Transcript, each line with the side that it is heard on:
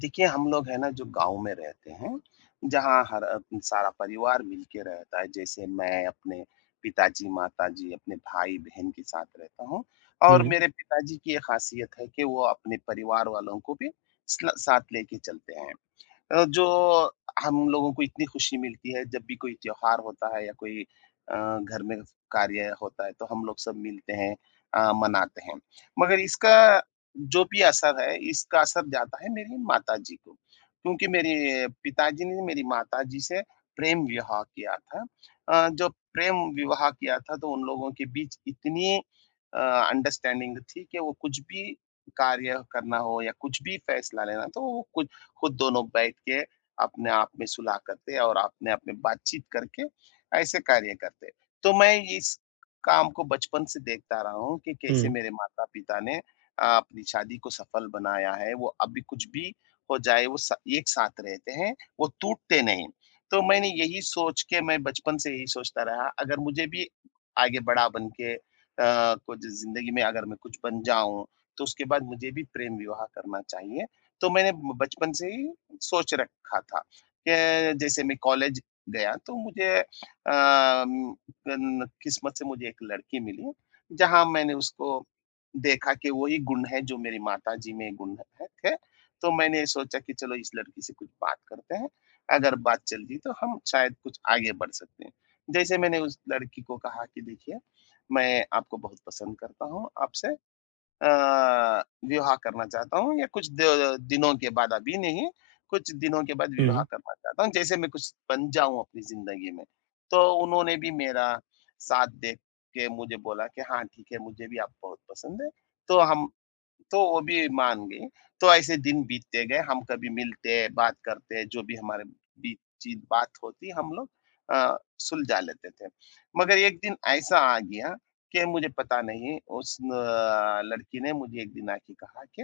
left: देखिए, हम लोग है ना जो गाँव में रहते हैं, जहाँ हर सारा परिवार मिल के रहता है। जैसे मैं अपने पिताजी, माताजी, अपने भाई-बहन के साथ रहता हूँ और
right: हुँ,
left: मेरे पिताजी की ये ख़ासियत है कि वो अपने परिवार वालों को भी स्ल साथ लेके चलते हैं। जो हम लोगों को इतनी खुशी मिलती है जब भी कोई त्योहार होता है या कोई घर में कार्य होता है तो हम लोग सब मिलते हैं, मनाते हैं। मगर इसका जो भी असर है इसका असर जाता है मेरी माताजी को, क्योंकि मेरे पिताजी ने मेरी माताजी से प्रेम विवाह किया था। जो प्रेम विवाह किया था तो उन लोगों के बीच इतनी अंडरस्टैंडिंग थी कि वो कुछ भी कार्य करना हो या कुछ भी फैसला लेना तो वो कुछ खुद दोनों बैठ के अपने आप में सुलह करते और अपने आप में बातचीत करके ऐसे कार्य करते। तो मैं इस काम को बचपन से देखता रहा हूँ कि कैसे
right: हुँ,
left: मेरे माता-पिता ने अपनी शादी को सफल बनाया है। वो अभी कुछ भी हो जाए वो स एक साथ रहते हैं, वो टूटते नहीं। तो मैंने यही सोच के मैं बचपन से यही सोचता रहा अगर मुझे भी आगे बड़ा बन के, कुछ ज़िंदगी में अगर मैं कुछ बन जाऊँ, तो उसके बाद मुझे भी प्रेम विवाह करना चाहिए। तो मैंने बचपन से ही सोच रखा था कि जैसे मैं कॉलेज गया तो मुझे अम, न- किस्मत से मुझे एक लड़की मिली जहाँ मैंने उसको देखा कि वही गुण है जो मेरी माता जी में गुण है थे। तो मैंने सोचा कि चलो इस लड़की से कुछ बात करते हैं, अगर बात चल गई तो हम शायद कुछ आगे बढ़ सकते हैं। जैसे मैंने उस लड़की को कहा कि देखिए मैं आपको बहुत पसंद करता हूँ, आपसे अ, विवाह करना चाहता हूँ या कुछ द दिनों के बाद, अभी नहीं, कुछ दिनों के बाद विवाह
right: हुँ,
left: करना चाहता हूँ, जैसे मैं कुछ बन जाऊँ अपनी ज़िंदगी में। तो उन्होंने भी मेरा साथ देख के मुझे बोला कि हाँ, ठीक है, मुझे भी आप बहुत पसंद है, तो हम तो वो भी मान गई। तो ऐसे दिन बीतते गए, हम कभी मिलते, बात करते, जो भी हमारे बीच-चीत बात होती, हम लोग सुलझा लेते थे। मगर एक दिन ऐसा आ गया कि मुझे पता नहीं उस लड़की ने मुझे एक दिन आके कहा कि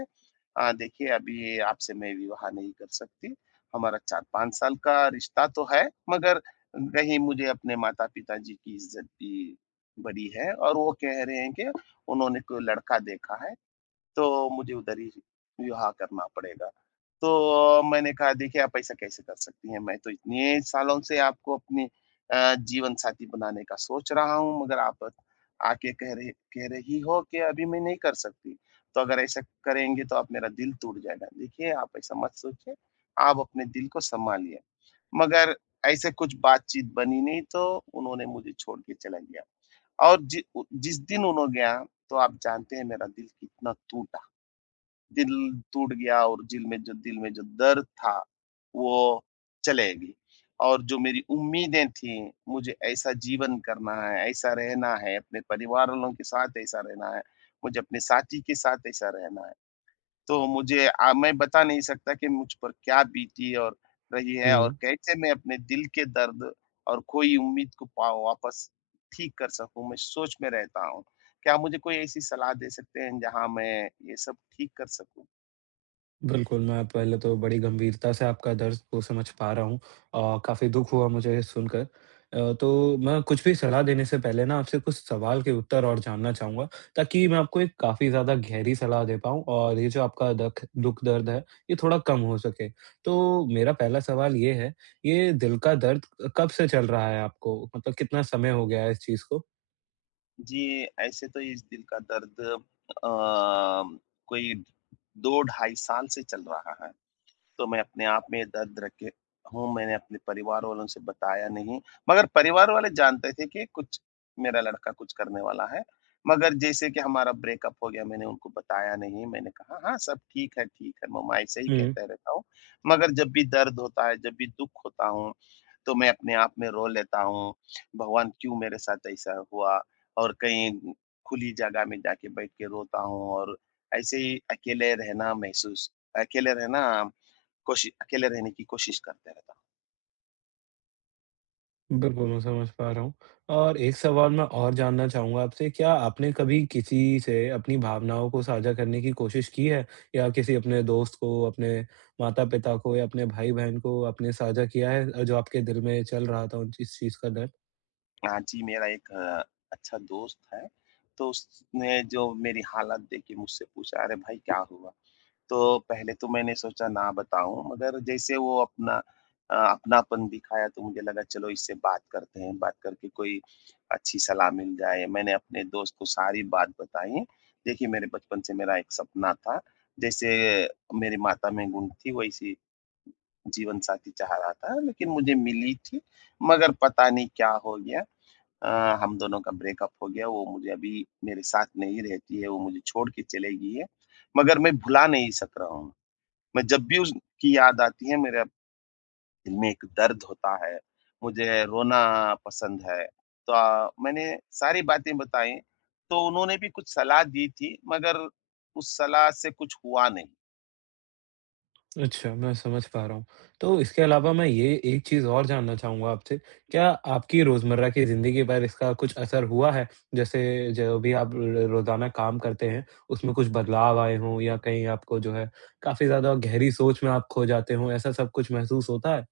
left: "देखिए अभी आपसे मैं विवाह नहीं कर सकती। हमारा 4-5 साल का रिश्ता तो है, मगर कहीं मुझे अपने माता-पिता जी की इज़्ज़त भी बड़ी है और वो कह रहे हैं कि उन्होंने कोई लड़का देखा है, तो मुझे उधर ही विवाह करना पड़ेगा।" तो मैंने कहा, देखिए आप ऐसा कैसे कर सकती हैं? मैं तो इतने सालों से आपको अपनी जीवन साथी बनाने का सोच रहा हूँ, मगर आप आके कह रही हो कि अभी मैं नहीं कर सकती। तो अगर ऐसा करेंगे तो आप मेरा दिल टूट जाएगा। देखिए आप ऐसा मत सोचिए, आप अपने दिल को सँभालिए। मगर ऐसे कुछ बातचीत बनी नहीं तो उन्होंने मुझे छोड़ के चला गया और जि उ जिस दिन उन्हों गया तो आप जानते हैं मेरा दिल कितना टूटा। दिल टूट गया और दिल में जो दर्द था वो चलेगी। और जो मेरी उम्मीदें थी, मुझे ऐसा जीवन करना है, ऐसा रहना है, अपने परिवार वालों के साथ ऐसा रहना है, मुझे अपने साथी के साथ ऐसा रहना है। तो मैं बता नहीं सकता कि मुझ पर क्या बीती और रही है और
right: हुँ।
left: कैसे मैं अपने दिल के दर्द और खोई उम्मीद को पा वापस ठीक कर सकूँ, मैं सोच में रहता हूँ। क्या आप मुझे कोई ऐसी सलाह दे सकते हैं जहाँ मैं ये सब ठीक कर सकूँ?
right: बिल्कुल, मैं पहले तो बड़ी गंभीरता से आपका दर्द को समझ पा रहा हूँ और काफ़ी दुःख हुआ मुझे ये सुनकर। तो मैं कुछ भी सलाह देने से पहले ना आपसे कुछ सवाल के उत्तर और जानना चाहूँगा, ताकि मैं आपको एक काफ़ी ज़्यादा गहरी सलाह दे पाऊँ और ये जो आपका दख दुःख दर्द है, ये थोड़ा कम हो सके। तो मेरा पहला सवाल ये है, ये दिल का दर्द कब से चल रहा है आपको? मतलब कितना समय हो गया है इस चीज़ को?
left: जी, ऐसे तो इस दिल का दर्द, अ, कोई 2 ढाई साल से चल रहा है। तो मैं अपने आप में ये दर्द रखे हूँ, मैंने अपने परिवार वालों से बताया नहीं, मगर परिवार वाले जानते थे कि कुछ मेरा लड़का कुछ करने वाला है। मगर जैसे कि हमारा ब्रेकअप हो गया, मैंने उनको बताया नहीं, मैंने कहा, "हाँ, सब ठीक है, मम्मा," ऐसे ही
right: हुँ।
left: कहते रहता हूँ। मगर जब भी दर्द होता है, जब भी दुःख होता हूँ, तो मैं अपने आप में रो लेता हूँ, भगवान क्यों मेरे साथ ऐसा हुआ? और कहीं खुली जगह में जाके बैठ के रोता हूँ और ऐसे ही अकेले रहना महसूस अकेले रहना कोशि अकेले रहने की कोशिश करते रहता
right: बिल्कुल, मैं समझ पा रहा हूँ। और एक सवाल मैं और जानना चाहूँगा आपसे, क्या आपने कभी किसी से अपनी भावनाओं को साझा करने की कोशिश की है? या किसी अपने दोस्त को, अपने माता-पिता को या अपने भाई-बहन को आपने साझा किया है जो आपके दिल में चल रहा था उन चीज़ इस चीज़ का डर?
left: हूँ। हाँ जी, मेरा एक अच्छा दोस्त है, तो उसने जो मेरी हालत देखी मुझसे पूछा, "अरे भाई क्या हुआ?" तो पहले तो मैंने सोचा ना बताऊँ, मगर जैसे वो अपना अपनापन दिखाया तो मुझे लगा चलो इससे बात करते हैं, बात करके कोई अच्छी सलाह मिल जाए। मैंने अपने दोस्त को सारी बात बताई। देखिए मेरे बचपन से मेरा एक सपना था, जैसे मेरी माता में गुण थी वैसी जीवनसाथी चाह रहा था, लेकिन मुझे मिली थी, मगर पता नहीं क्या हो गया, अ, हम दोनों का ब्रेकअप हो गया, वो मुझे अभी मेरे साथ नहीं रहती है, वो मुझे छोड़ के चली गई है, मगर मैं भुला नहीं सक रहा हूँ। मैं जब भी उसकी याद आती है, मेरे दिल में एक दर्द होता है, मुझे रोना पसंद है। तो मैंने सारी बातें बताई, तो उन्होंने भी कुछ सलाह दी थी, मगर उस सलाह से कुछ हुआ नहीं।
right: अच्छा, मैं समझ पा रहा हूँ। तो इसके अलावा मैं ये एक चीज़ और जानना चाहूँगा आपसे, क्या आपकी रोज़मर्रा की ज़िंदगी पर इसका कुछ असर हुआ है? जैसे जो भी आप र रोज़ाना काम करते हैं, उसमें कुछ बदलाव आए हों या कहीं आपको जो है काफ़ी ज़्यादा गहरी सोच में आप खो जाते हों, ऐसा सब कुछ महसूस होता है?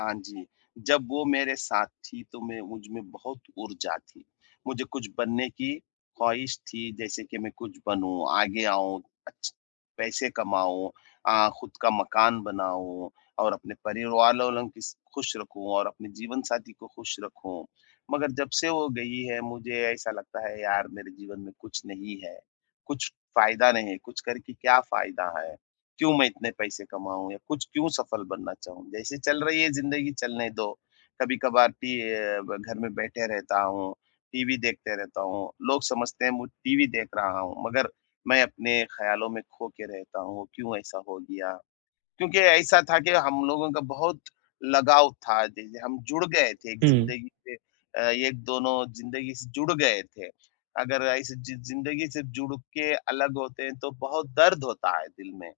left: हाँ जी, जब वो मेरे साथ थी तो मैं मुझ में बहुत ऊर्जा थी। मुझे कुछ बनने की ख़्वाहिश थी जैसे कि मैं कुछ बनूँ, आगे आऊँ, अच्छ पैसे कमाऊँ, खुद का मकान बनाऊँ और अपने परिवार वालों को स खुश रखूँ और अपने जीवन साथी को खुश रखूँ। मगर जब से वो गई है मुझे ऐसा लगता है यार मेरे जीवन में कुछ नहीं है, कुछ फ़ायदा नहीं है, कुछ करके क्या फ़ायदा है? क्यों मैं इतने पैसे कमाऊँ या कुछ क्यों सफल बनना चाहूँ? जैसे चल रही है ज़िंदगी चलने दो। कभी-कभार टी अ, ब घर में बैठे रहता हूँ, टीवी देखते रहता हूँ। लोग समझते हैं मैं टीवी देख रहा हूँ, मगर मैं अपने ख़्यालों में खो के रहता हूँ, क्यों ऐसा हो गया? क्योंकि ऐसा था कि हम लोगों का बहुत लगाव था, जैसे हम जुड़ गए थे एक
right: हुँ,
left: ज़िंदगी से, एक दोनों ज़िंदगी से जुड़ गए थे। अगर ऐसे ज़िंदगी से जुड़ के अलग होते हैं तो बहुत दर्द होता है दिल में।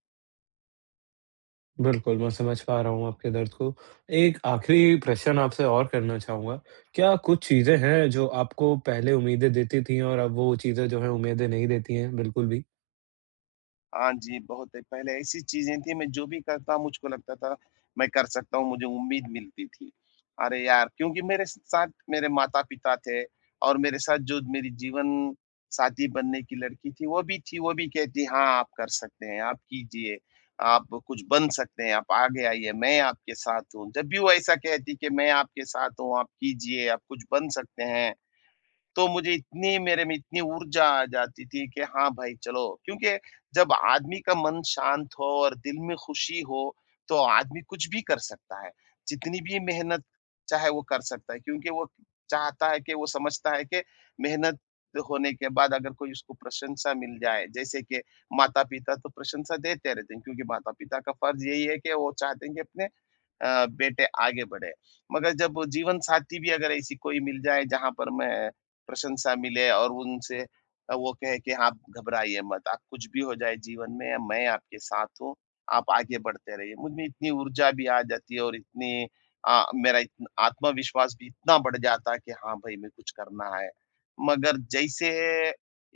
right: बिल्कुल, मैं समझ पा रहा हूँ आपके दर्द को। एक आखिरी प्रश्न आपसे और करना चाहूँगा, क्या कुछ चीज़ें हैं जो आपको पहले उम्मीदें देती थीं और अब वो चीज़ें जो हैं उम्मीदें नहीं देती हैं बिल्कुल भी?
left: हाँ जी, बहुत है। पहले ऐसी चीज़ें थी मैं जो भी करता मुझको लगता था मैं कर सकता हूँ, मुझे उम्मीद मिलती थी। अरे यार! क्योंकि मेरे स साथ मेरे माता-पिता थे और मेरे साथ जो मेरी जीवन साथी बनने की लड़की थी, वो भी कहती हाँ, आप कर सकते हैं, आप कीजिए, आप कुछ बन सकते हैं, आप आगे आइए, मैं आपके साथ हूँ। जब भी वो ऐसा कहती कि मैं आपके साथ हूँ, आप कीजिए, आप कुछ बन सकते हैं। तो मुझे इतनी मेरे में इतनी ऊर्जा आ जाती थी कि हाँ भाई चलो, क्योंकि जब आदमी का मन शांत हो और दिल में खुशी हो, तो आदमी कुछ भी कर सकता है। जितनी भी मेहनत चाहे वो कर सकता है क्योंकि वो चाहता है कि वो समझता है कि मेहनत होने के बाद अगर कोई उसको प्रशंसा मिल जाए, जैसे कि माता-पिता तो प्रशंसा देते रहते हैं क्योंकि माता-पिता का फ़र्ज़ यही है कि वो चाहते हैं कि अपने बेटे आगे बढ़े। मगर जब वो जीवन साथी भी अगर ऐसी कोई मिल जाए जहाँ पर मैं प्रशंसा मिले और उनसे वो कहे कि आप घबराइए मत, आप कुछ भी हो जाए जीवन में मैं आपके साथ हूँ, आप आगे बढ़ते रहिए। मुझ में इतनी ऊर्जा भी आ जाती है और इतनी, मेरा इतना आत्मविश्वास भी इतना बढ़ जाता है कि हाँ भाई मैं कुछ करना है। मगर जैसे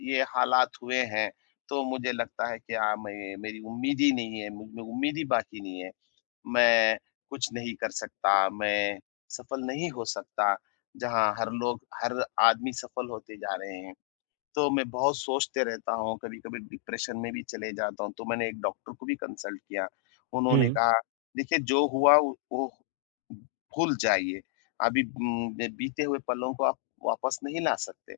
left: ये हालात हुए हैं, तो मुझे लगता है कि हाँ मैं मेरी उम्मीद ही नहीं है, मुझ में उम्मीद ही बाकी नहीं है। मैं कुछ नहीं कर सकता, मैं सफल नहीं हो सकता। जहाँ हर लोग हर आदमी सफल होते जा रहे हैं। तो मैं बहुत सोचते रहता हूँ, कभी-कभी डिप्रेशन में भी चले जाता हूँ, तो मैंने एक डॉक्टर को भी कंसल्ट किया। उन्होंने
right: हुँ।
left: कहा, "देखिए जो हुआ वो भूल जाइए। अभी उम, बे बीते हुए पलों को आप वापस नहीं ला सकते।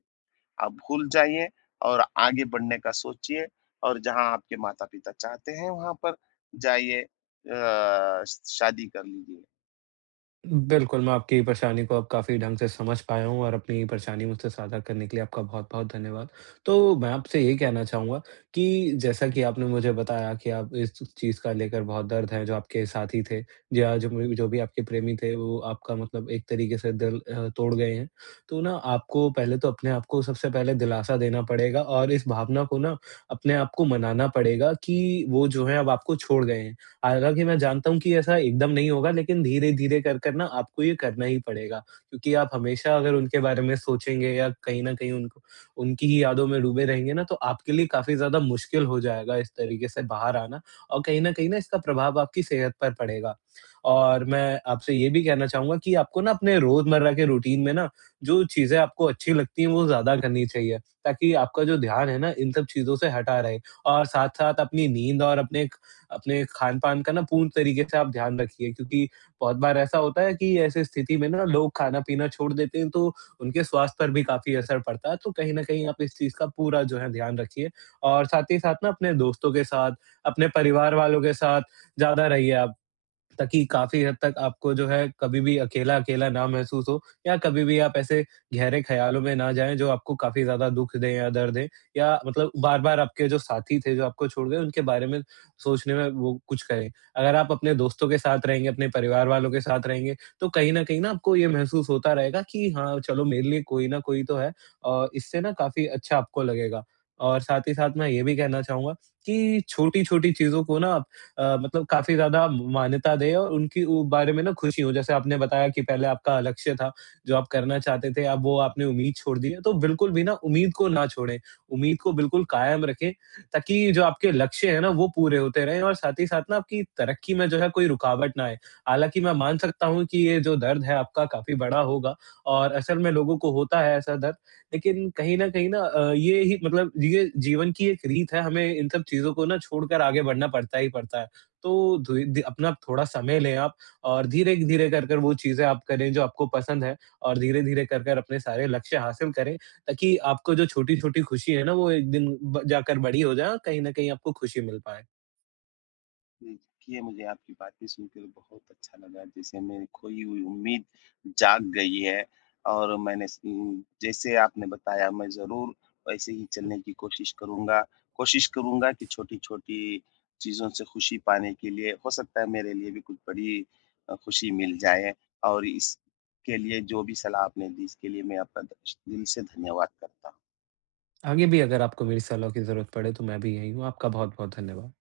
left: आप भूल जाइए और आगे बढ़ने का सोचिए और जहाँ आपके माता-पिता चाहते हैं वहाँ पर जाइए, अ, शादी कर लीजिए।"
right: बिल्कुल, मैं आपकी परेशानी को अब काफ़ी ढंग से समझ पाया हूँ और अपनी परेशानी मुझसे साझा करने के लिए आपका बहुत-बहुत धन्यवाद। तो मैं आपसे ये कहना चाहूँगा कि जैसा कि आपने मुझे बताया कि आप इस चीज़ का लेकर बहुत दर्द है, जो आपके साथी थे या जो भी आपके प्रेमी थे, वो आपका मतलब एक तरीके से दिल तोड़ गए हैं। तो ना आपको पहले तो अपने आप को सबसे पहले दिलासा देना पड़ेगा और इस भावना को ना अपने आप को मनाना पड़ेगा कि वो जो है अब आपको छोड़ गए हैं। हालाँकि मैं जानता हूँ कि ऐसा एकदम नहीं होगा, लेकिन धीरे-धीरे कर कर ना आपको ये करना ही पड़ेगा, क्योंकि आप हमेशा अगर उनके बारे में सोचेंगे या कहीं न कहीं उनको उनकी ही यादों में डूबे रहेंगे ना, तो आपके लिए काफ़ी ज़्यादा मुश्किल हो जाएगा इस तरीके से बाहर आना और कहीं न कहीं ना इसका प्रभाव आपकी सेहत पर पड़ेगा। और मैं आपसे ये भी कहना चाहूँगा कि आपको ना अपने रोज़मर्रा के रूटीन में ना, जो चीज़ें आपको अच्छी लगती हैं वो ज़्यादा करनी चाहिए, ताकि आपका जो ध्यान है ना, इन सब चीज़ों से हटा रहे और साथ-साथ अपनी नींद और अपने अपने खान-पान का ना पूर्ण तरीके से आप ध्यान रखिए, क्योंकि बहुत बार ऐसा होता है कि ऐसी स्थिति में ना लोग खाना-पीना छोड़ देते हैं, तो उनके स्वास्थ्य पर भी काफ़ी असर पड़ता है। तो कहीं न कहीं आप इस चीज़ का पूरा जो है ध्यान रखिए और साथ ही साथ ना अपने दोस्तों के साथ, अपने परिवार वालों के साथ ज़्यादा रहिए आप, ताकि काफ़ी हद तक आपको जो है कभी भी अकेला-अकेला ना महसूस हो या कभी भी आप ऐसे गहरे ख़्यालों में ना जाएँ जो आपको काफ़ी ज़्यादा दुःख दें या दर्द दें या मतलब बार-बार आपके जो साथी थे जो आपको छोड़ गए उनके बारे में सोचने में वो कुछ करें। अगर आप अपने दोस्तों के साथ रहेंगे, अपने परिवार वालों के साथ रहेंगे, तो कहीं न आपको ये महसूस होता रहेगा कि हाँ, चलो मेरे लिए कोई न कोई तो है, और इससे ना काफ़ी अच्छा आपको लगेगा। और साथ ही साथ मैं ये भी कहना चाहूँगा कि छोटी-छोटी चीज़ों को ना मतलब काफ़ी ज़्यादा मान्यता दें और उनकी उ बारे में ना खुशी हो। जैसे आपने बताया कि पहले आपका लक्ष्य था, जो आप करना चाहते थे, अब वो आपने उम्मीद छोड़ दी है, तो बिल्कुल भी ना उम्मीद को ना छोड़ें। उम्मीद को बिल्कुल कायम रखें, ताकि जो आपके लक्ष्य हैं ना, वो पूरे होते रहें और साथ ही साथ ना आपकी तरक्की में जो है कोई रुकावट ना आए। हालाँकि मैं मान सकता हूँ कि ये जो दर्द है आपका काफ़ी बड़ा होगा और असल में लोगों को होता है ऐसा दर्द, लेकिन कहीं न कहीं ना ये ही मतलब ये जीवन की एक रीत है, हमें इन सब चीज़ों को ना छोड़कर आगे बढ़ना पड़ता ही पड़ता है। तो धुए धी अपना थोड़ा समय लें आप और धीरे-धीरे कर कर वो चीज़ें आप करें जो आपको पसंद है और धीरे-धीरे कर कर अपने सारे लक्ष्य हासिल करें, ताकि आपको जो छोटी-छोटी खुशी है ना वो एक दिन ब जाकर बड़ी हो जाए, कहीं न कहीं आपको खुशी मिल पाए।
left: देखिए, मुझे आपकी बातें सुनकर बहुत अच्छा लगा, जैसे मेरी खोई हुई उम्मीद जाग गई है और मैंने जैसे आपने बताया मैं ज़रूर वैसे ही चलने की कोशिश करूँगा। कोशिश करूँगा कि छोटी-छोटी चीज़ों से खुशी पाने के लिए हो सकता है मेरे लिए भी कुछ बड़ी खुशी मिल जाए और इसके लिए जो भी सलाह आपने दी इसके लिए मैं आपका द दिल से धन्यवाद करता हूँ।
right: आगे भी अगर आपको मेरी सलाह की ज़रूरत पड़े, तो मैं भी यही हूँ। आपका बहुत-बहुत धन्यवाद।